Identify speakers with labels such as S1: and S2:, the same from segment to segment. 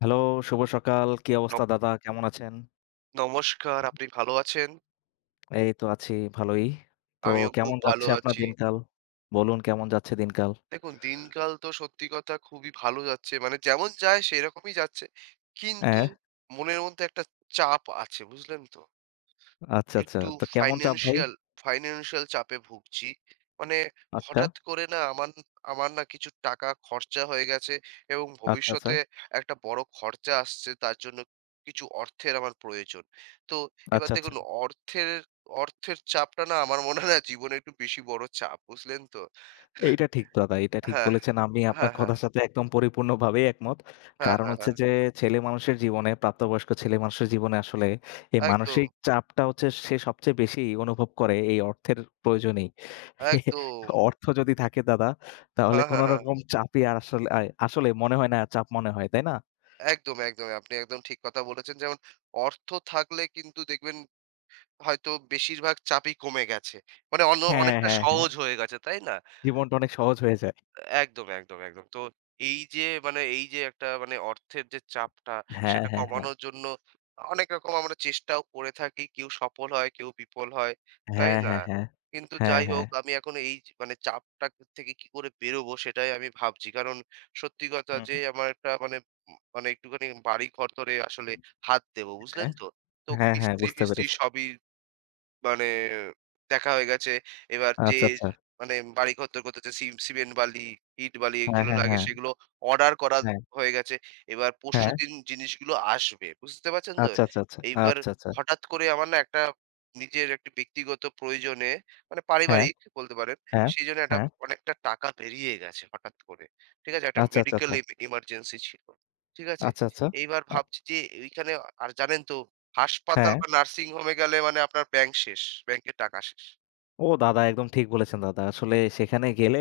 S1: Hello, শুভ সকাল। কি
S2: ন
S1: অবস্থা দাদা? কেমন আছেন?
S2: নমস্কার, আপনি ভালো আছেন?
S1: এই তো আছি ভালোই। তো
S2: আমিও খুব
S1: কেমন
S2: ভালো
S1: যাচ্ছে আপনার
S2: আছি।
S1: দিনকাল? বলুন কেমন যাচ্ছে দিনকাল?
S2: দেখুন, দিনকাল তো সত্যি কথা খুবই ভালো যাচ্ছে। মানে যেমন যায় সেরকমই যাচ্ছে। কিন্তু
S1: হ্যাঁ,
S2: মনের মধ্যে একটা চাপ আছে, বুঝলেন তো?
S1: আচ্ছা, আচ্ছা।
S2: একটু
S1: তো কেমন চাপ ভাই?
S2: ফাইন্যান্সিয়াল ফাইন্যান্সিয়াল চাপে ভুগছি। মানে
S1: আচ্ছা,
S2: হঠাৎ করে না আমার আমার না কিছু টাকা খরচা হয়ে গেছে এবং
S1: আচ্ছা, আচ্ছা,
S2: ভবিষ্যতে একটা বড় খরচা আসছে তার জন্য কিছু অর্থের আমার প্রয়োজন। তো এবার
S1: আচ্ছা, আচ্ছা।
S2: দেখুন অর্থের অর্থের চাপটা না আমার মনে হয় না জীবনে একটু বেশি বড় চাপ, বুঝলেন তো?
S1: এইটা ঠিক দাদা, এইটা ঠিক
S2: হ্যাঁ,
S1: বলেছেন। আমি আপনার
S2: হ্যাঁ, হ্যাঁ,
S1: কথার সাথে একদম পরিপূর্ণভাবেই একমত।
S2: হ্যাঁ,
S1: কারণ
S2: হ্যাঁ,
S1: হচ্ছে
S2: হ্যাঁ।
S1: যে ছেলে মানুষের জীবনে, প্রাপ্তবয়স্ক ছেলে মানুষের জীবনে আসলে এই
S2: হ্যাঁ, একদম,
S1: মানসিক চাপটা হচ্ছে সে সবচেয়ে বেশি অনুভব করে এই অর্থের প্রয়োজনেই।
S2: একদম।
S1: অর্থ যদি থাকে দাদা, তাহলে
S2: হ্যাঁ,
S1: কোন
S2: হ্যাঁ, হ্যাঁ।
S1: রকম চাপই আর আসলে আয় আসলে মনে হয় না চাপ মনে হয়, তাই না?
S2: একদম, একদম। আপনি একদম ঠিক কথা বলেছেন। যেমন অর্থ থাকলে কিন্তু দেখবেন হয়তো বেশিরভাগ চাপই কমে গেছে। মানে অন্য
S1: হ্যাঁ,
S2: অনেকটা
S1: হ্যাঁ, হ্যাঁ।
S2: সহজ হয়ে গেছে, তাই না?
S1: জীবনটা অনেক সহজ হয়ে যায়।
S2: একদম, একদম, একদম। তো এই যে মানে এই যে একটা মানে অর্থের যে চাপটা
S1: হ্যাঁ,
S2: সেটা
S1: হ্যাঁ, হ্যাঁ।
S2: কমানোর জন্য অনেক রকম আমরা চেষ্টাও করে থাকি। কেউ সফল হয়, কেউ বিফল হয়, তাই
S1: হ্যাঁ,
S2: না?
S1: হ্যাঁ, হ্যাঁ।
S2: কিন্তু
S1: হ্যাঁ,
S2: যাই হোক
S1: হ্যাঁ।
S2: আমি এখন এই যে মানে চাপটা থেকে কি করে বেরোবো সেটাই আমি ভাবছি। কারণ সত্যি কথা
S1: হুম।
S2: যে আমার একটা মানে মানে একটুখানি বাড়ি ঘরদরে আসলে হাত দেবো, বুঝলেন
S1: হ্যাঁ,
S2: তো? তো
S1: হ্যাঁ, হ্যাঁ বুঝতে
S2: মিস্ত্রি-ফিস্ত্রি
S1: পেরেছি।
S2: সবই মানে দেখা হয়ে গেছে। এবার যে
S1: আচ্ছা, আচ্ছা।
S2: মানে বাড়িঘর তৈরি করতে হচ্ছে সিমেন্ট বালি, ইট বালি
S1: হ্যাঁ,
S2: এগুলো
S1: হ্যাঁ,
S2: লাগে
S1: হ্যাঁ,
S2: সেগুলো অর্ডার করা
S1: হ্যাঁ,
S2: হয়ে গেছে। এবার
S1: হ্যাঁ।
S2: পরশুদিন জিনিসগুলো আসবে। বুঝতে পারছেন তো?
S1: আচ্ছা, আচ্ছা, আচ্ছা,
S2: এইবার
S1: আচ্ছা, আচ্ছা।
S2: হঠাৎ করে আমার না একটা নিজের একটা ব্যক্তিগত প্রয়োজনে মানে
S1: হ্যাঁ,
S2: পারিবারিক বলতে পারেন।
S1: হ্যাঁ,
S2: সেইজন্য একটা
S1: হ্যাঁ।
S2: অনেকটা টাকা বেরিয়ে গেছে হঠাৎ করে। ঠিক আছে? একটা
S1: আচ্ছা, আচ্ছা,
S2: মেডিকেল
S1: আচ্ছা,
S2: এমার্জেন্সি ছিল। ঠিক আছে?
S1: আচ্ছা, আচ্ছা।
S2: এইবার
S1: আ
S2: ভাবছি যে এইখানে আর জানেন তো হাসপাতাল
S1: হ্যাঁ।
S2: বা নার্সিং হোমে গেলে মানে আপনার ব্যাংক শেষ। ব্যাংকের টাকা শেষ।
S1: ও দাদা একদম ঠিক বলেছেন দাদা। আসলে সেখানে গেলে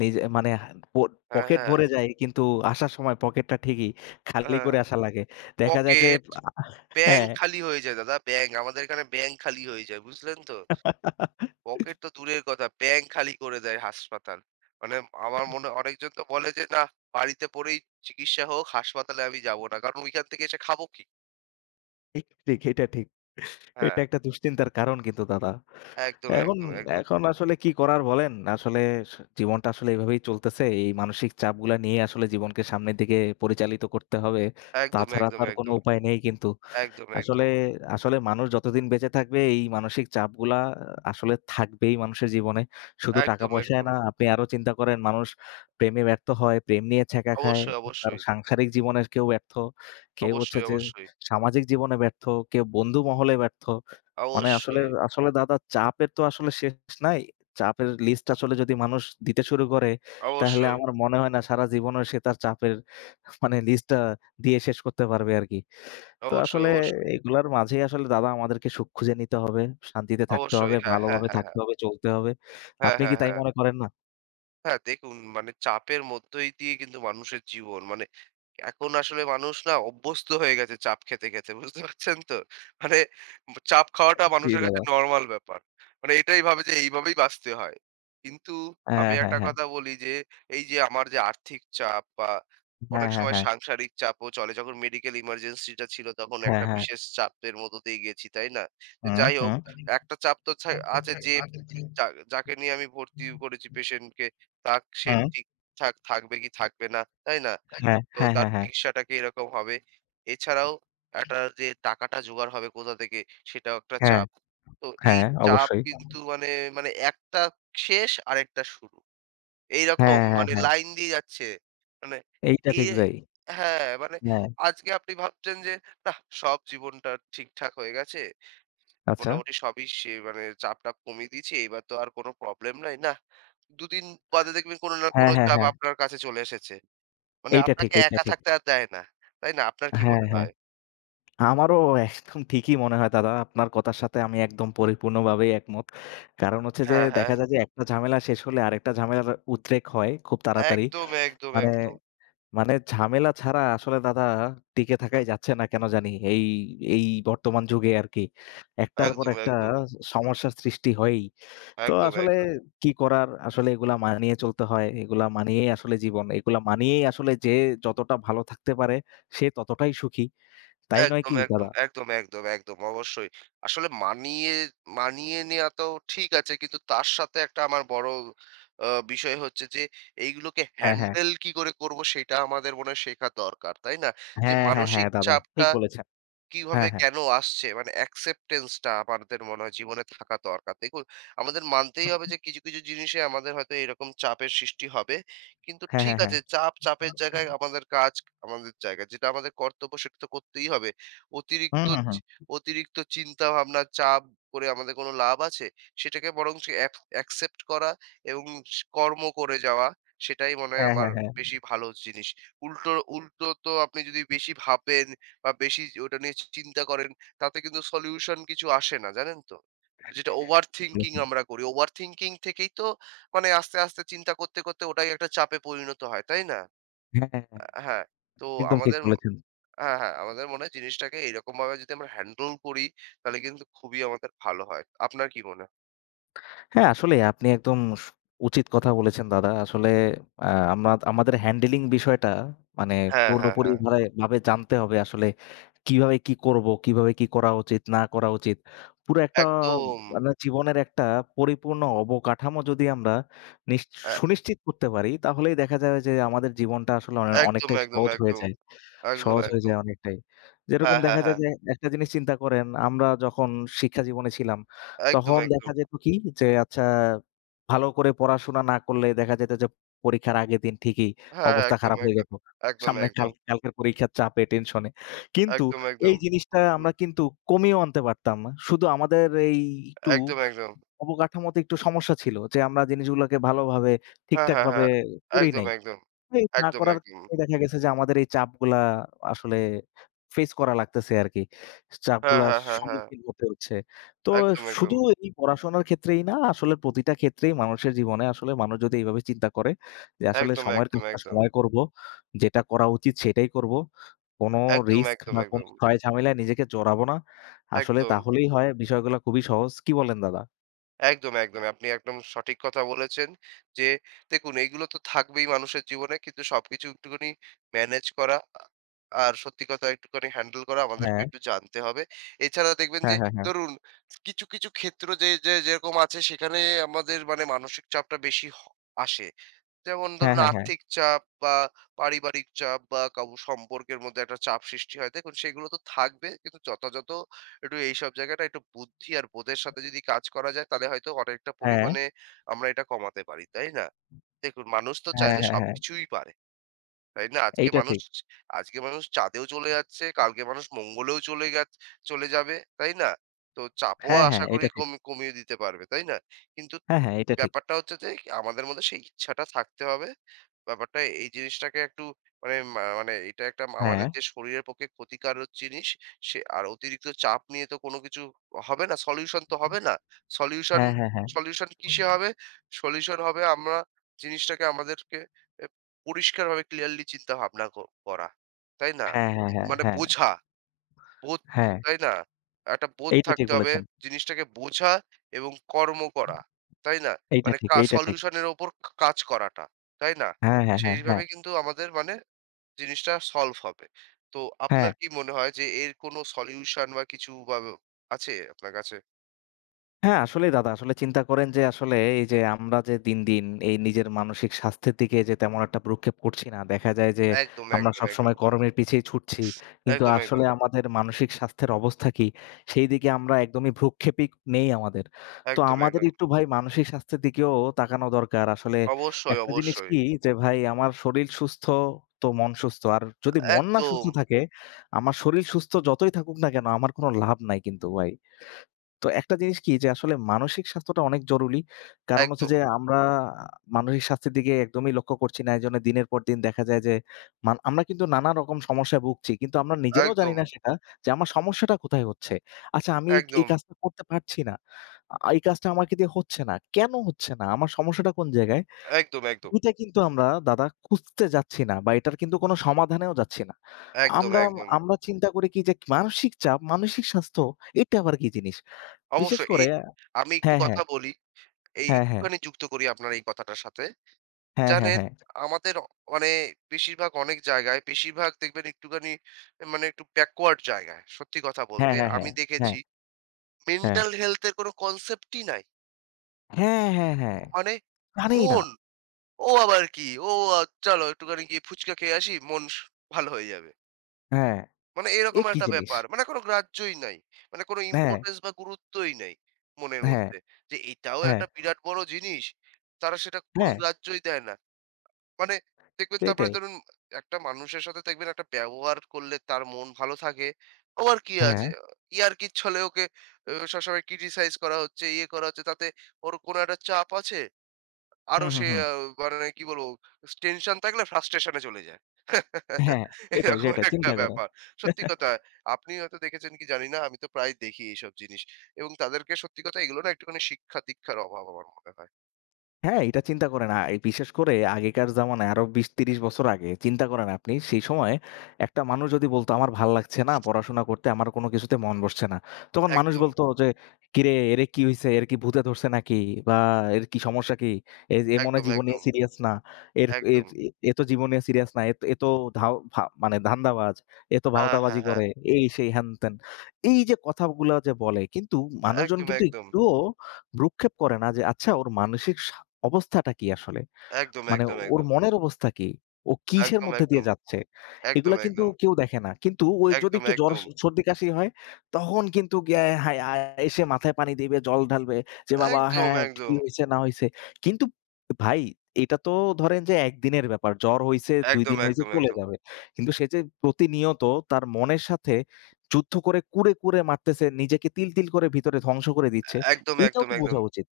S1: নিজে মানে প
S2: হ্যাঁ,
S1: পকেট
S2: হ্যাঁ,
S1: ভরে যায় কিন্তু আসার সময় পকেটটা ঠিকই খালি
S2: হ্যাঁ।
S1: করে আসা লাগে। দেখা যায় যে
S2: পকেট, ব্যাংক
S1: হ্যাঁ।
S2: খালি হয়ে যায় দাদা ব্যাংক। আমাদের এখানে ব্যাংক খালি হয়ে যায়। বুঝলেন তো? পকেট তো দূরের কথা, ব্যাংক খালি করে দেয় হাসপাতাল। মানে আমার মনে অনেকজন তো বলে যে, "নাহ, বাড়িতে পড়েই চিকিৎসা হোক, হাসপাতালে আমি যাব না।" কারণ ওইখান থেকে এসে খাবো কি?
S1: ঠিক, ঠিক এটা ঠিক।
S2: হ্যাঁ,
S1: এটা একটা দুশ্চিন্তার কারণ কিন্তু দাদা।
S2: একদম,
S1: এখন
S2: একদম, একদম,
S1: এখন আসলে কি করার বলেন? আসলে জীবনটা আসলে এভাবেই চলতেছে। এই মানসিক চাপগুলা নিয়ে আসলে জীবনকে সামনের দিকে পরিচালিত করতে হবে।
S2: একদম,
S1: তাছাড়া তো
S2: একদম,
S1: আর কোনো
S2: একদম,
S1: উপায় নেই কিন্তু।
S2: একদম,
S1: আসলে,
S2: একদম,
S1: আসলে মানুষ যতদিন বেঁচে থাকবে এই মানসিক চাপগুলা আসলে থাকবেই মানুষের জীবনে। শুধু
S2: একদম,
S1: টাকা-পয়সায়
S2: একদম।
S1: না, আপনি আরো চিন্তা করেন মানুষ প্রেমে ব্যর্থ হয়, প্রেম নিয়ে ছ্যাঁকা খায়।
S2: অবশ্যই,
S1: কারো
S2: অবশ্যই,
S1: সাংসারিক জীবনে কেউ ব্যর্থ, কেউ হচ্ছে
S2: অবশ্যই,
S1: যে
S2: অবশ্যই,
S1: সামাজিক জীবনে ব্যর্থ, কেউ বন্ধু মহলে ব্যর্থ। মানে আসলে,
S2: অবশ্যই,
S1: আসলে দাদা চাপের তো আসলে শেষ নাই। চাপের লিস্ট আসলে যদি মানুষ দিতে শুরু করে, তাহলে
S2: অবশ্যই।
S1: আমার মনে হয় না সারা জীবনেও সে তার চাপের মানে লিস্টটা দিয়ে শেষ করতে পারবে আরকি। তো
S2: অবশ্যই,
S1: আসলে
S2: অবশ্যই।
S1: এগুলার মাঝেই আসলে দাদা আমাদেরকে সুখ খুঁজে নিতে হবে, শান্তিতে থাকতে
S2: অবশ্যই।
S1: হবে,
S2: হ্যাঁ, হ্যাঁ,
S1: ভালোভাবে
S2: হ্যাঁ, হ্যাঁ।
S1: থাকতে হবে, চলতে হবে।
S2: হ্যাঁ,
S1: আপনি কি
S2: হ্যাঁ,
S1: তাই
S2: হ্যাঁ।
S1: মনে করেন না?
S2: হ্যাঁ, দেখুন মানে চাপের মধ্যই দিয়ে কিন্তু মানুষের জীবন। মানে এখন আসলে মানুষ না অভ্যস্ত হয়ে গেছে চাপ খেতে, খেতে। বুঝতে পারছেন তো? মানে চাপ খাওয়াটা
S1: জি,
S2: মানুষের কাছে
S1: দাদা।
S2: নরমাল ব্যাপার। মানে এটাই ভাবে যে এইভাবেই বাঁচতে হয়। কিন্তু আমি
S1: হ্যাঁ, হ্যাঁ,
S2: একটা
S1: হ্যাঁ।
S2: কথা বলি যে এই যে আমার যে আর্থিক চাপ বা
S1: হ্যাঁ,
S2: অনেক
S1: হ্যাঁ,
S2: সময়
S1: হ্যাঁ।
S2: সাংসারিক চাপও চলে। যখন মেডিকেল ইমার্জেন্সি টা ছিল তখন
S1: হ্যাঁ,
S2: একটা
S1: হ্যাঁ।
S2: বিশেষ চাপের মধ্য দিয়ে গেছি, তাই না? তো
S1: হুম,
S2: যাই হোক
S1: হুম,
S2: একটা চাপ তো আছে যে যা যাকে নিয়ে আমি ভর্তি করেছি পেশেন্ট কে সে
S1: হুম।
S2: ঠিকঠাক থাকবে কি থাকবে না, তাই না?
S1: হ্যাঁ,
S2: তো
S1: হ্যাঁ,
S2: তার
S1: হ্যাঁ, হ্যাঁ।
S2: চিকিৎসাটা কি এরকম হবে। এছাড়াও একটা যে টাকাটা জোগাড় হবে কোথা থেকে সেটাও একটা
S1: হ্যাঁ,
S2: চাপ। তো এই
S1: হ্যাঁ,
S2: চাপ
S1: অবশ্যই।
S2: কিন্তু মানে মানে একটা শেষ আরেকটা শুরু। এইরকম
S1: হ্যাঁ, হ্যাঁ,
S2: মানে
S1: হ্যাঁ।
S2: লাইন দিয়ে যাচ্ছে। মানে
S1: এইটা
S2: এ
S1: ঠিক তাই।
S2: হ্যাঁ, মানে
S1: হ্যাঁ,
S2: আজকে আপনি ভাবছেন যে নাহ সব জীবনটা ঠিকঠাক হয়ে গেছে।
S1: আচ্ছা।
S2: মোটামুটি সবই সে মানে চাপ-টাপ কমিয়ে দিয়েছি। এইবার তো আর কোনো প্রবলেম নাই। নাহ, ২ দিন বাদে দেখবেন কোনো না
S1: হ্যাঁ,
S2: কোনো
S1: হ্যাঁ,
S2: চাপ
S1: হ্যাঁ।
S2: আপনার কাছে চলে এসেছে। মানে
S1: এইটা ঠিক,
S2: আপনাকে
S1: এইটা
S2: একা
S1: ঠিক।
S2: থাকতে আর দেয় না। তাই না? আপনার কি
S1: হ্যাঁ,
S2: মনে
S1: হ্যাঁ।
S2: হয়?
S1: আমারও একদম ঠিকই মনে হয় দাদা। আপনার কথার সাথে আমি একদম পরিপূর্ণভাবেই একমত। কারণ হচ্ছে যে
S2: হ্যাঁ, হ্যাঁ।
S1: দেখা যায় যে একটা ঝামেলা শেষ হলে আরেকটা ঝামেলার উদ্রেক হয় খুব তাড়াতাড়ি।
S2: একদম, একদম,
S1: মানে
S2: একদম।
S1: মানে ঝামেলা ছাড়া আসলে দাদা টিকে
S2: আ
S1: থাকাই যাচ্ছে না কেন জানি। এই এই বর্তমান যুগে আরকি। একটার পর
S2: একদম,
S1: একটা
S2: একদম।
S1: সমস্যার সৃষ্টি হয়ই। তো
S2: একদম,
S1: আসলে
S2: একদম।
S1: কি করার? আসলে এগুলা মানিয়ে চলতে হয়। এগুলা মানিয়েই আসলে জীবন। এগুলা মানিয়েই আসলে যে যতটা ভালো থাকতে পারে সে ততটাই সুখী। তাই নয়
S2: একদম,
S1: কি
S2: একদম,
S1: দাদা?
S2: একদম, একদম, একদম অবশ্যই। আসলে মানিয়ে নেয়া তো ঠিক আছে। কিন্তু তার সাথে একটা আমার বড় আ বিষয় হচ্ছে যে এইগুলোকে
S1: হ্যাঁ, হ্যাঁ।
S2: হ্যান্ডেল কি করে করব সেটা আমাদের মনে হয় শেখা দরকার। তাই না? যে
S1: হ্যাঁ, হ্যাঁ,
S2: মানসিক
S1: হ্যাঁ, দাদা। ঠিক
S2: চাপটা
S1: বলেছেন।
S2: কিভাবে
S1: হ্যাঁ, হ্যাঁ।
S2: কেন আসছে? মানে acceptance টা আমাদের মনে হয় জীবনে থাকা দরকার। দেখুন, আমাদের মানতেই হবে
S1: হুম।
S2: যে কিছু, কিছু জিনিসে আমাদের হয়তো এরকম চাপের সৃষ্টি হবে। কিন্তু
S1: হ্যাঁ,
S2: ঠিক
S1: হ্যাঁ, হ্যাঁ।
S2: আছে, চাপ চাপের জায়গায় আমাদের কাজ আমাদের জায়গায়। যেটা আমাদের কর্তব্য সেটা তো করতেই হবে। অতিরিক্ত
S1: হুম, হুম,
S2: চি
S1: হুম।
S2: অতিরিক্ত চিন্তাভাবনা, চাপ করে আমাদের কোনো লাভ আছে? সেটাকে বরঞ্চ accept করা এবং কর্ম করে যাওয়া সেটাই মনে হয়
S1: হ্যাঁ,
S2: আমার
S1: হ্যাঁ, হ্যাঁ।
S2: বেশি ভালো জিনিস। উল্টো উল্টো তো আপনি যদি বেশি ভাবেন বা বেশি ওটা নিয়ে চিন্তা করেন, তাতে কিন্তু সলিউশন কিছু আসে না, জানেন তো?
S1: হ্যাঁ,
S2: যেটা
S1: হ্যাঁ।
S2: ওভার
S1: ঠিক
S2: থিংকিং
S1: বলেছেন।
S2: আমরা করি। ওভার থিংকিং থেকেই তো মানে আস্তে, আস্তে চিন্তা করতে, করতে ওটাই একটা চাপে পরিণত হয়, তাই না?
S1: হ্যাঁ, হ্যাঁ, হ্যাঁ।
S2: হ্যাঁ, তো
S1: একদম ঠিক
S2: আমাদের
S1: বলেছেন।
S2: হ্যাঁ, হ্যাঁ, আমাদের মনে হয় জিনিসটাকে এরকমভাবে যদি আমরা হ্যান্ডেল করি, তাহলে কিন্তু খুবই আমাদের ভালো হয়। আপনার কি মনে হয়?
S1: হ্যাঁ, আসলেই আপনি একদম উচিত কথা বলেছেন দাদা। আসলে আ আমা আমাদের হ্যান্ডেলিং বিষয়টা মানে
S2: হ্যাঁ, হ্যাঁ,
S1: পুরোপুরি
S2: হ্যাঁ।
S1: ভাবে ভাবে জানতে হবে আসলে কিভাবে কি করব, কিভাবে কি করা উচিত, না করা উচিত। পুরো একটা
S2: একদম।
S1: মানে জীবনের একটা পরিপূর্ণ অবকাঠামো যদি আমরা নিশ
S2: অ্যা
S1: সুনিশ্চিত করতে পারি, তাহলেই দেখা যাবে যে আমাদের জীবনটা আসলে
S2: একদম,
S1: অনেকটাই
S2: একদম,
S1: সহজ হয়ে
S2: একদম।
S1: যায়।
S2: একদম,
S1: সহজ হয়ে
S2: একদম।
S1: যায় অনেকটাই।
S2: হ্যাঁ,
S1: যেরকম
S2: হ্যাঁ,
S1: দেখা যায়
S2: হ্যাঁ।
S1: যে একটা জিনিস চিন্তা করেন, আমরা যখন শিক্ষা জীবনে ছিলাম
S2: একদম,
S1: তখন
S2: একদম।
S1: দেখা যেত কি যে আচ্ছা ভালো করে পড়াশোনা না করলে দেখা যেত যে পরীক্ষার আগের দিন ঠিকই
S2: হ্যাঁ,
S1: অবস্থা
S2: একদম,
S1: খারাপ হয়ে
S2: একদম।
S1: যেত।
S2: একদম,
S1: সামনে
S2: একদম।
S1: কালকের পরীক্ষার চাপে টেনশনে। কিন্তু
S2: একদম,
S1: এই
S2: একদম।
S1: জিনিসটা
S2: হুম,
S1: আমরা কিন্তু কমিয়েও আনতে পারতাম। শুধু আমাদের এই একটু
S2: একদম, একদম।
S1: অবকাঠামোতে একটু সমস্যা ছিল যে আমরা জিনিসগুলোকে ভালোভাবে
S2: হ্যাঁ, হ্যাঁ,
S1: ঠিকঠাকভাবে
S2: হ্যাঁ।
S1: করি
S2: একদম,
S1: নাই।
S2: একদম।
S1: এই না
S2: একদম,
S1: করার
S2: একদম।
S1: কারণেই দেখা গেছে যে আমাদের এই চাপগুলা আসলে ফেস করা লাগতেছে আরকি।
S2: হ্যাঁ,
S1: চাপগুলার
S2: হ্যাঁ, হ্যাঁ, হ্যাঁ।
S1: সম্মুখীন হতে হচ্ছে। তো
S2: একদম, একদম।
S1: শুধু এই পড়াশোনার ক্ষেত্রেই না আসলে প্রতিটা ক্ষেত্রেই মানুষের জীবনে আসলে মানুষ যদি এইভাবে চিন্তা করে যে আসলে
S2: একদম,
S1: সময়ের
S2: একদম,
S1: কাজটা
S2: একদম।
S1: সময়ে করব, যেটা করা উচিত সেটাই করব। কোনো
S2: একদম,
S1: রিস্ক
S2: একদম,
S1: বা কোনো
S2: একদম।
S1: ঝয়-ঝামেলায় নিজেকে জড়াবো না। আসলে
S2: একদম,
S1: তাহলেই হয় বিষয়গুলা খুবই সহজ। কি বলেন দাদা?
S2: একদম, একদম। আপনি একদম সঠিক কথা বলেছেন যে দেখুন এগুলো তো থাকবেই মানুষের জীবনে কিন্তু সবকিছু একটুখানি ম্যানেজ করা আর সত্যি কথা একটুখানি হ্যান্ডেল করা আমাদেরকে
S1: হ্যাঁ,
S2: একটু জানতে হবে। এছাড়া দেখবেন যে
S1: হ্যাঁ, হ্যাঁ, হ্যাঁ।
S2: ধরুন কিছু, কিছু ক্ষেত্র যে যে যেরকম আছে সেখানে আমাদের মানে মানসিক চাপটা বেশি আসে। যেমন
S1: হ্যাঁ,
S2: ধরুন
S1: হ্যাঁ, হ্যাঁ।
S2: আর্থিক চাপ বা পারিবারিক চাপ বা কারো সম্পর্কের মধ্যে একটা চাপ সৃষ্টি হয় দেখুন সেগুলো তো থাকবে কিন্তু যথাযথ একটু এইসব জায়গাটা একটু বুদ্ধি আর বোধের সাথে যদি কাজ করা যায় তাহলে হয়তো অনেকটা
S1: হ্যাঁ,
S2: পরিমাণে আমরা এটা কমাতে পারি তাই না দেখুন মানুষ তো
S1: হ্যাঁ,
S2: চাইলে
S1: হ্যাঁ, হ্যাঁ।
S2: সবকিছুই পারে তাই না
S1: এইটা ঠিক।
S2: আজকে মানুষ চাঁদেও চলে যাচ্ছে কালকে মানুষ মঙ্গলেও চলে গেছে চলে যাবে তাই না তো চাপও
S1: হ্যাঁ,
S2: আশা
S1: হ্যাঁ,
S2: করি
S1: এইটা ঠিক।
S2: কমিয়ে দিতে পারবে তাই না কিন্তু
S1: হ্যাঁ, হ্যাঁ, এটা ঠিক।
S2: ব্যাপারটা হচ্ছে যে আমাদের মধ্যে সেই ইচ্ছাটা থাকতে হবে। ব্যাপারটা এই জিনিসটাকে একটু মানে মানে এটা একটা
S1: হ্যাঁ,
S2: আমাদের যে শরীরের পক্ষে ক্ষতিকারক জিনিস সে আর অতিরিক্ত চাপ নিয়ে তো কোনো কিছু হবে না, সলিউশন তো হবে না। সলিউশন
S1: হ্যাঁ, হ্যাঁ, হ্যাঁ।
S2: সলিউশন কিসে হবে? সলিউশন হবে আমরা জিনিসটাকে আমাদেরকে এ পরিষ্কারভাবে ক্লিয়ারলি চিন্তা ভাবনা করা। তাই না?
S1: হ্যাঁ, হ্যাঁ, হ্যাঁ,
S2: মানে
S1: হ্যাঁ,
S2: বোঝা। বোধ,
S1: হ্যাঁ।
S2: তাই না? একটা বোধ
S1: এইটা ঠিক
S2: থাকতে হবে।
S1: বলেছেন।
S2: জিনিসটাকে বোঝা এবং কর্ম করা। তাই না?
S1: এইটা
S2: মানে
S1: ঠিক, এইটা ঠিক।
S2: সলিউশন এর ওপর কাজ করাটা। তাই না?
S1: হ্যাঁ, হ্যাঁ, হ্যাঁ,
S2: সেইভাবে
S1: হ্যাঁ,
S2: কিন্তু আমাদের মানে জিনিসটা সলভ হবে। তো আপনার
S1: হ্যাঁ।
S2: কি মনে হয় যে এর কোনো সলিউশন বা কিছু বা আছে আপনার কাছে?
S1: হ্যাঁ, আসলেই দাদা আসলে চিন্তা করেন যে আসলে এই যে আমরা যে দিন, দিন এই নিজের মানসিক স্বাস্থ্যের দিকে যে তেমন একটা ভ্রূক্ষেপ করছি না। দেখা যায় যে
S2: একদম,
S1: আমরা
S2: একদম, একদম।
S1: সবসময় কর্মের পিছেই ছুটছি। কিন্তু
S2: একদম, একদম।
S1: আসলে আমাদের মানসিক স্বাস্থ্যের অবস্থা কি? সেই দিকে আমরা একদমই ভ্রূক্ষেপই নেই আমাদের। তো
S2: একদম,
S1: আমাদের
S2: একদম।
S1: একটু ভাই মানসিক স্বাস্থ্যের দিকেও তাকানো দরকার। আসলে
S2: অবশ্যই,
S1: একটা জিনিস
S2: অবশ্যই।
S1: কি যে ভাই আমার শরীর সুস্থ তো মন সুস্থ। আর যদি মন না সুস্থ
S2: একদম,
S1: থাকে, আমার শরীর সুস্থ যতই থাকুক না কেন আমার কোনো লাভ নাই কিন্তু ভাই। তো একটা জিনিস কি যে আসলে মানসিক স্বাস্থ্যটা অনেক জরুরি। কারণ হচ্ছে
S2: একদম,
S1: যে আমরা মানসিক স্বাস্থ্যের দিকে একদমই লক্ষ্য করছি না। এজন্য দিনের পর দিন দেখা যায় যে আমরা কিন্তু নানা রকম সমস্যায় ভুগছি। কিন্তু আমরা নিজেরাও জানি
S2: একদম,
S1: না সেটা যে আমার সমস্যাটা কোথায় হচ্ছে। আচ্ছা আমি এই
S2: একদম,
S1: কাজটা করতে পারছি না। এই কাজটা আমাকে দিয়ে হচ্ছে না। কেন হচ্ছে না? আমার সমস্যাটা কোন জায়গায়?
S2: একদম, একদম,
S1: এটা কিন্তু আমরা দাদা খুঁজতে যাচ্ছি না বা এটার কিন্তু কোনো সমাধানেও যাচ্ছি না।
S2: একদম,
S1: আমরা,
S2: একদম।
S1: আমরা চিন্তা করি কি যে মানসিক চাপ, মানসিক স্বাস্থ্য এটা আবার কি জিনিস? বিশেষ
S2: অবশ্যই
S1: করে
S2: আমি একটু
S1: হ্যাঁ, হ্যাঁ,
S2: কথা বলি এই
S1: হ্যাঁ, হ্যাঁ,
S2: একটুখানি যুক্ত করি আপনার এই কথাটার সাথে।
S1: হ্যাঁ, হ্যাঁ,
S2: জানেন
S1: হ্যাঁ,
S2: আমাদের অ মানে বেশিরভাগ অনেক জায়গায় বেশিরভাগ দেখবেন একটুখানি মানে একটু ব্যাকওয়ার্ড জায়গায়। সত্যি কথা
S1: হ্যাঁ,
S2: বলতে
S1: হ্যাঁ, হ্যাঁ,
S2: আমি
S1: হ্যাঁ, হ্যাঁ,
S2: দেখেছি মেন্টাল হেলথ এর কোনো কনসেপ্টই নাই।
S1: হ্যাঁ, হ্যাঁ, হ্যাঁ,
S2: মানে
S1: জানেই না।
S2: মন, ও আবার কি? ও আ চলো একটুখানি গিয়ে ফুচকা খেয়ে আসি, মন স ভালো হয়ে যাবে।
S1: হ্যাঁ,
S2: মানে
S1: এ
S2: এরকম
S1: কি
S2: একটা
S1: জিনিস?
S2: ব্যাপার। মানে কোনো গ্রাহ্যই নাই। মানে কোনো
S1: হ্যাঁ,
S2: ইম্পোর্টেন্স বা গুরুত্বই নাই মনের
S1: হ্যাঁ,
S2: মধ্যে। যে এটাও
S1: হ্যাঁ,
S2: একটা বিরাট বড় জিনিস। তারা সেটা কোনো
S1: হ্যাঁ,
S2: গ্রাহ্যই দেয় না। মানে দেখবেন তারপরে
S1: সেটাই।
S2: ধরুন একটা মানুষের সাথে দেখবেন একটা ব্যবহার করলে তার মন ভালো থাকে। আবার কি আছে?
S1: হ্যাঁ,
S2: ইয়ার্কির ছলে ওকে সবসময় ক্রিটিসাইজ করা হচ্ছে, ইয়ে করা হচ্ছে তাতে ওর কোনো একটা চাপ আছে। আরো
S1: হুম,
S2: সে
S1: হুম, হুম।
S2: আ মানে কি বলবো? টেনশন থাকলে ফ্রাস্ট্রেশন এ চলে যায়।
S1: হ্যাঁ, সেটাই,
S2: এরকম
S1: সেটাই
S2: একটা
S1: চিন্তা করেন।
S2: ব্যাপার। সত্যি কথা আপনি হয়তো দেখেছেন কি জানি না। আমি তো প্রায় দেখি এইসব জিনিস। এবং তাদেরকে সত্যি কথা এগুলো না একটুখানি শিক্ষা-দীক্ষার অভাব আমার মনে হয়।
S1: হ্যাঁ, এটা চিন্তা করেন। বিশেষ করে আগেকার জামানায় আরো ২০-৩০ বছর আগে চিন্তা করেন আপনি সেই সময় একটা মানুষ যদি বলতো, "আমার ভাল লাগছে না পড়াশোনা করতে, আমার কোনো কিছুতে মন বসছে না।" তখন মানুষ
S2: একদম,
S1: বলতো যে, "কিরে এরে কি হইছে? এর কি ভূতে ধরছে নাকি? বা এর কি সমস্যা কি? এ এ মনে হয়
S2: একদম,
S1: জীবন নিয়ে
S2: একদম,
S1: সিরিয়াস না। এর এর
S2: একদম।
S1: এ এ তো জীবন নিয়ে সিরিয়াস না। এ তো ধাও ভা মানে ধান্দাবাজ, এ তো
S2: হ্যাঁ, হ্যাঁ,
S1: ভাওতাবাজি
S2: হ্যাঁ।
S1: করে, এই সেই হ্যান-ত্যান।" এই যে কথাগুলা যে বলে কিন্তু মানুষজন
S2: একদম,
S1: কিন্তু
S2: একদম।
S1: একটুও ভ্রূক্ষেপ করে না যে, "আচ্ছা ওর মানসিক অবস্থাটা কি আসলে?
S2: একদম,
S1: মানে
S2: একদম,
S1: ওর
S2: একদম।
S1: মনের অবস্থা কি? ও কিসের
S2: একদম,
S1: মধ্যে
S2: একদম।
S1: দিয়ে যাচ্ছে? এগুলা কিন্তু কেউ দেখে না। কিন্তু ওই যদি
S2: একদম,
S1: একটু জ্বর,
S2: একদম।
S1: সর্দি, কাশি হয় তখন কিন্তু গিয়ে হায় এসে মাথায় পানি দিবে, জল ঢালবে যে, "বাবা
S2: একদম,
S1: হ্যাঁ, কি
S2: একদম।
S1: হইছে না হইছে?" কিন্তু ভাই এটা তো ধরেন যে একদিনের ব্যাপার। জ্বর হইছে, ২
S2: একদম, একদম। একদম,
S1: দিন হইছে
S2: একদম,
S1: চলে
S2: একদম।
S1: যাবে। কিন্তু সে যে প্রতিনিয়ত তার মনের সাথে যুদ্ধ করে কুরে, কুরে মারতেছে, নিজেকে তিল, তিল করে ভিতরে ধ্বংস করে দিচ্ছে।
S2: একদম,
S1: এটাও
S2: একদম,
S1: তো
S2: একদম।
S1: বোঝা উচিত।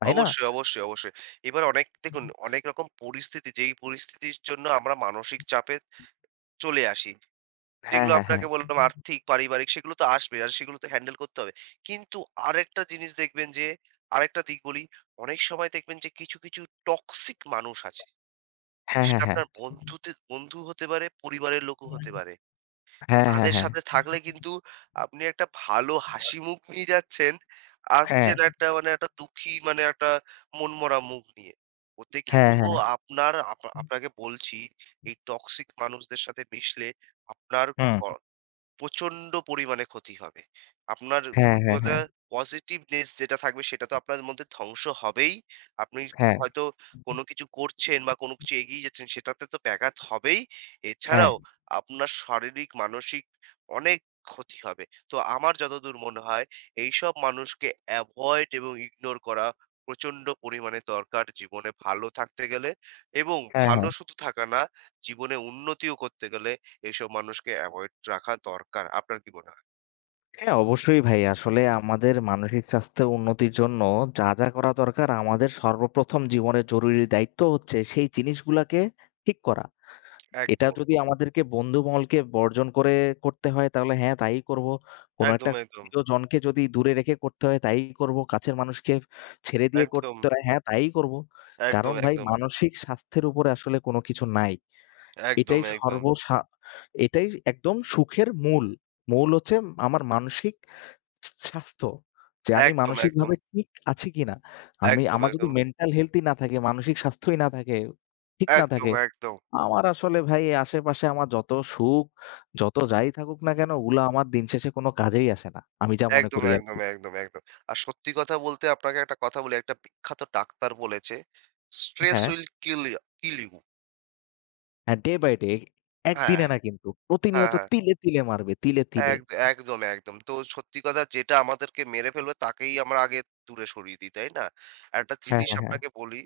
S1: তাই না?
S2: অবশ্যই, অবশ্যই, অবশ্যই। এবার অনেক দেখুন অনেক রকম পরিস্থিতি যেই পরিস্থিতির জন্য আমরা মানসিক চাপে চলে আসি।
S1: হ্যাঁ,
S2: যেগুলো
S1: হ্যাঁ, হ্যাঁ।
S2: আপনাকে বললাম আর্থিক, পারিবারিক সেগুলো তো আসবে। আর সেগুলো তো হ্যান্ডেল করতে হবে। কিন্তু আরেকটা জিনিস দেখবেন যে আরেকটা দিক বলি, অনেক সময় দেখবেন যে কিছু, কিছু টক্সিক মানুষ আছে।
S1: হ্যাঁ,
S2: সেটা
S1: হ্যাঁ, হ্যাঁ।
S2: আপনার বন্ধু হতে পারে, পরিবারের লোকও হতে পারে।
S1: হ্যাঁ, হ্যাঁ,
S2: তাদের
S1: হ্যাঁ।
S2: সাথে থাকলে কিন্তু আপনি একটা ভালো হাসিমুখ নিয়ে যাচ্ছেন,
S1: হ্যাঁ,
S2: আসছেন একটা মানে একটা দুঃখী মানে একটা মনমরা মুখ নিয়ে। ওতে
S1: হ্যাঁ,
S2: কিন্তু
S1: হ্যাঁ।
S2: আপনার আপনা আপনাকে বলছি এই টক্সিক মানুষদের সাথে মিশলে আপনার
S1: হুম।
S2: ক প্রচন্ড পরিমাণে ক্ষতি হবে। আপনার
S1: হ্যাঁ,
S2: প্রতি
S1: হ্যাঁ,
S2: কথা
S1: হ্যাঁ।
S2: পজিটিভনেস যেটা থাকবে সেটা তো আপনার মধ্যে ধ্বংস হবেই। আপনি
S1: হ্যাঁ,
S2: হয়তো কোনো কিছু করছেন বা কোনো কিছু এগিয়ে যাচ্ছেন সেটাতে তো ব্যাঘাত হবেই।
S1: হ্যাঁ,
S2: এছাড়াও আপনার শারীরিক, মানসিক অনেক ক্ষতি হবে। তো আমার যতদূর মনে হয় এইসব মানুষকে এভয়েড এবং ইগনোর করা প্রচন্ড পরিমাণে দরকার জীবনে ভালো থাকতে গেলে এবং
S1: হ্যাঁ,
S2: ভালো
S1: হ্যাঁ।
S2: শুধু থাকা না, জীবনে উন্নতিও করতে গেলে এইসব মানুষকে এভয়েড রাখা দরকার। আপনার কি মনে হয়?
S1: হ্যাঁ, অবশ্যই ভাই। আসলে আমাদের মানসিক স্বাস্থ্য উন্নতির জন্য যা, যা করা দরকার আমাদের সর্বপ্রথম জীবনের জরুরি দায়িত্ব হচ্ছে সেই জিনিসগুলাকে ঠিক করা। এটা
S2: একদম,
S1: যদি আমাদেরকে বন্ধুমহলকে বর্জন করে করতে হয় তাহলে হ্যাঁ, তাই করব। কোন
S2: একদম,
S1: একটা
S2: একদম,
S1: প্রিয়জনকে যদি দূরে রেখে করতে হয় তাই করব। কাছের মানুষকে ছেড়ে দিয়ে
S2: একদম,
S1: করতে হয় হ্যাঁ, তাই করব। কারণ
S2: একদম,
S1: ভাই মানসিক স্বাস্থ্যের উপরে আসলে কোন কিছু নাই।
S2: একদম, একদম,
S1: এটাই
S2: একদম,
S1: সর্বসা এটাই একদম সুখের মূল। মূল হচ্ছে আমার মানসিক স্বাস্থ্য। যে আমি
S2: একদম, একদম,
S1: মানসিকভাবে ঠিক আছি কিনা?
S2: একদম, একদম,
S1: আমার যদি
S2: একদম,
S1: মেন্টাল হেলথ ই না থাকে, মানসিক স্বাস্থ্যই না থাকে, ঠিক না
S2: একদম,
S1: থাকে আমার আসলে ভাই আশেপাশে আমার যত সুখ, যত যাই থাকুক না কেন ওগুলা আমার দিন শেষে কোনো কাজেই আসে না। আমি যা মনে
S2: একদম,
S1: করি
S2: একদম,
S1: আরকি।
S2: একদম, একদম। আর সত্যি কথা বলতে আপনাকে একটা কথা বলি, একটা বিখ্যাত ডাক্তার বলেছে, "Stress
S1: হ্যাঁ,
S2: will kill you."
S1: হ্যাঁ ডে বাই ডে
S2: হ্যাঁ,
S1: একদিনে না কিন্তু।
S2: হ্যাঁ,
S1: প্রতিনিয়ত
S2: হ্যাঁ।
S1: তিলে, তিলে মারবে। তিলে, তিলে।
S2: এক একদম, একদম। তো সত্যি কথা যেটা আমাদেরকে মেরে ফেলবে তাকেই আমরা আগে দূরে সরিয়ে দিই, তাই না? একটা জি।
S1: হ্যাঁ,
S2: জিনিস
S1: হ্যাঁ, হ্যাঁ।
S2: আপনাকে বলি,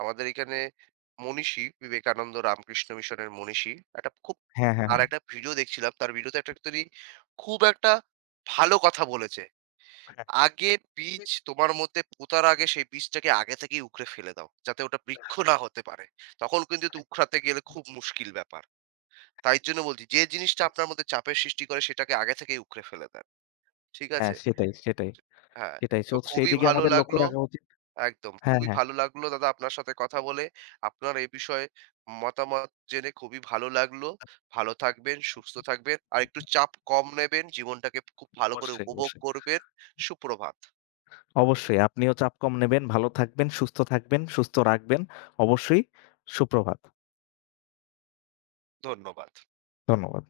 S2: আমাদের এখানে মনীষী, বিবেকানন্দ রামকৃষ্ণ মিশনের মনীষী, একটা খুব
S1: হ্যাঁ, হ্যাঁ,
S2: তার
S1: হ্যাঁ।
S2: একটা ভিডিও দেখছিলাম। তার ভিডিওতে একটা তিনি খুব একটা ভালো কথা বলেছে।
S1: হ্যাঁ,
S2: আগে বীজ তোমার মধ্যে পোঁতার আগে সেই বীজটাকে আগে থেকেই উখড়ে ফেলে দাও। যাতে ওটা বৃক্ষ না হতে পারে। তখন কিন্তু উখড়াতে গেলে খুব মুশকিল ব্যাপার। তাই জন্য বলছি যে জিনিসটা আপনার মধ্যে চাপের সৃষ্টি করে সেটাকে আগে থেকেই উকড়ে ফেলে দেন। ঠিক
S1: হ্যাঁ
S2: আছে?
S1: সেটাই, সেটাই,
S2: হ্যাঁ,
S1: সেটাই।
S2: তো
S1: সো
S2: খুবই
S1: সেইদিকে
S2: ভালো
S1: আমাদের লক্ষ্য
S2: লাগলো
S1: রাখা উচিত।
S2: একদম।
S1: হ্যাঁ,
S2: খুবই
S1: হ্যাঁ।
S2: ভালো লাগলো দাদা আপনার সাথে কথা বলে। আপনার এই বিষয়ে মতামত জেনে খুবই ভালো লাগলো। ভালো থাকবেন, সুস্থ থাকবেন। আর একটু চাপ কম নেবেন। জীবনটাকে খুব ভালো করে
S1: অবশ্যই,
S2: উপভোগ
S1: অবশ্যই।
S2: করবেন। সুপ্রভাত।
S1: অবশ্যই আপনিও চাপ কম নেবেন, ভালো থাকবেন, সুস্থ থাকবেন, সুস্থ রাখবেন। অবশ্যই। সুপ্রভাত।
S2: ধন্যবাদ।
S1: ধন্যবাদ।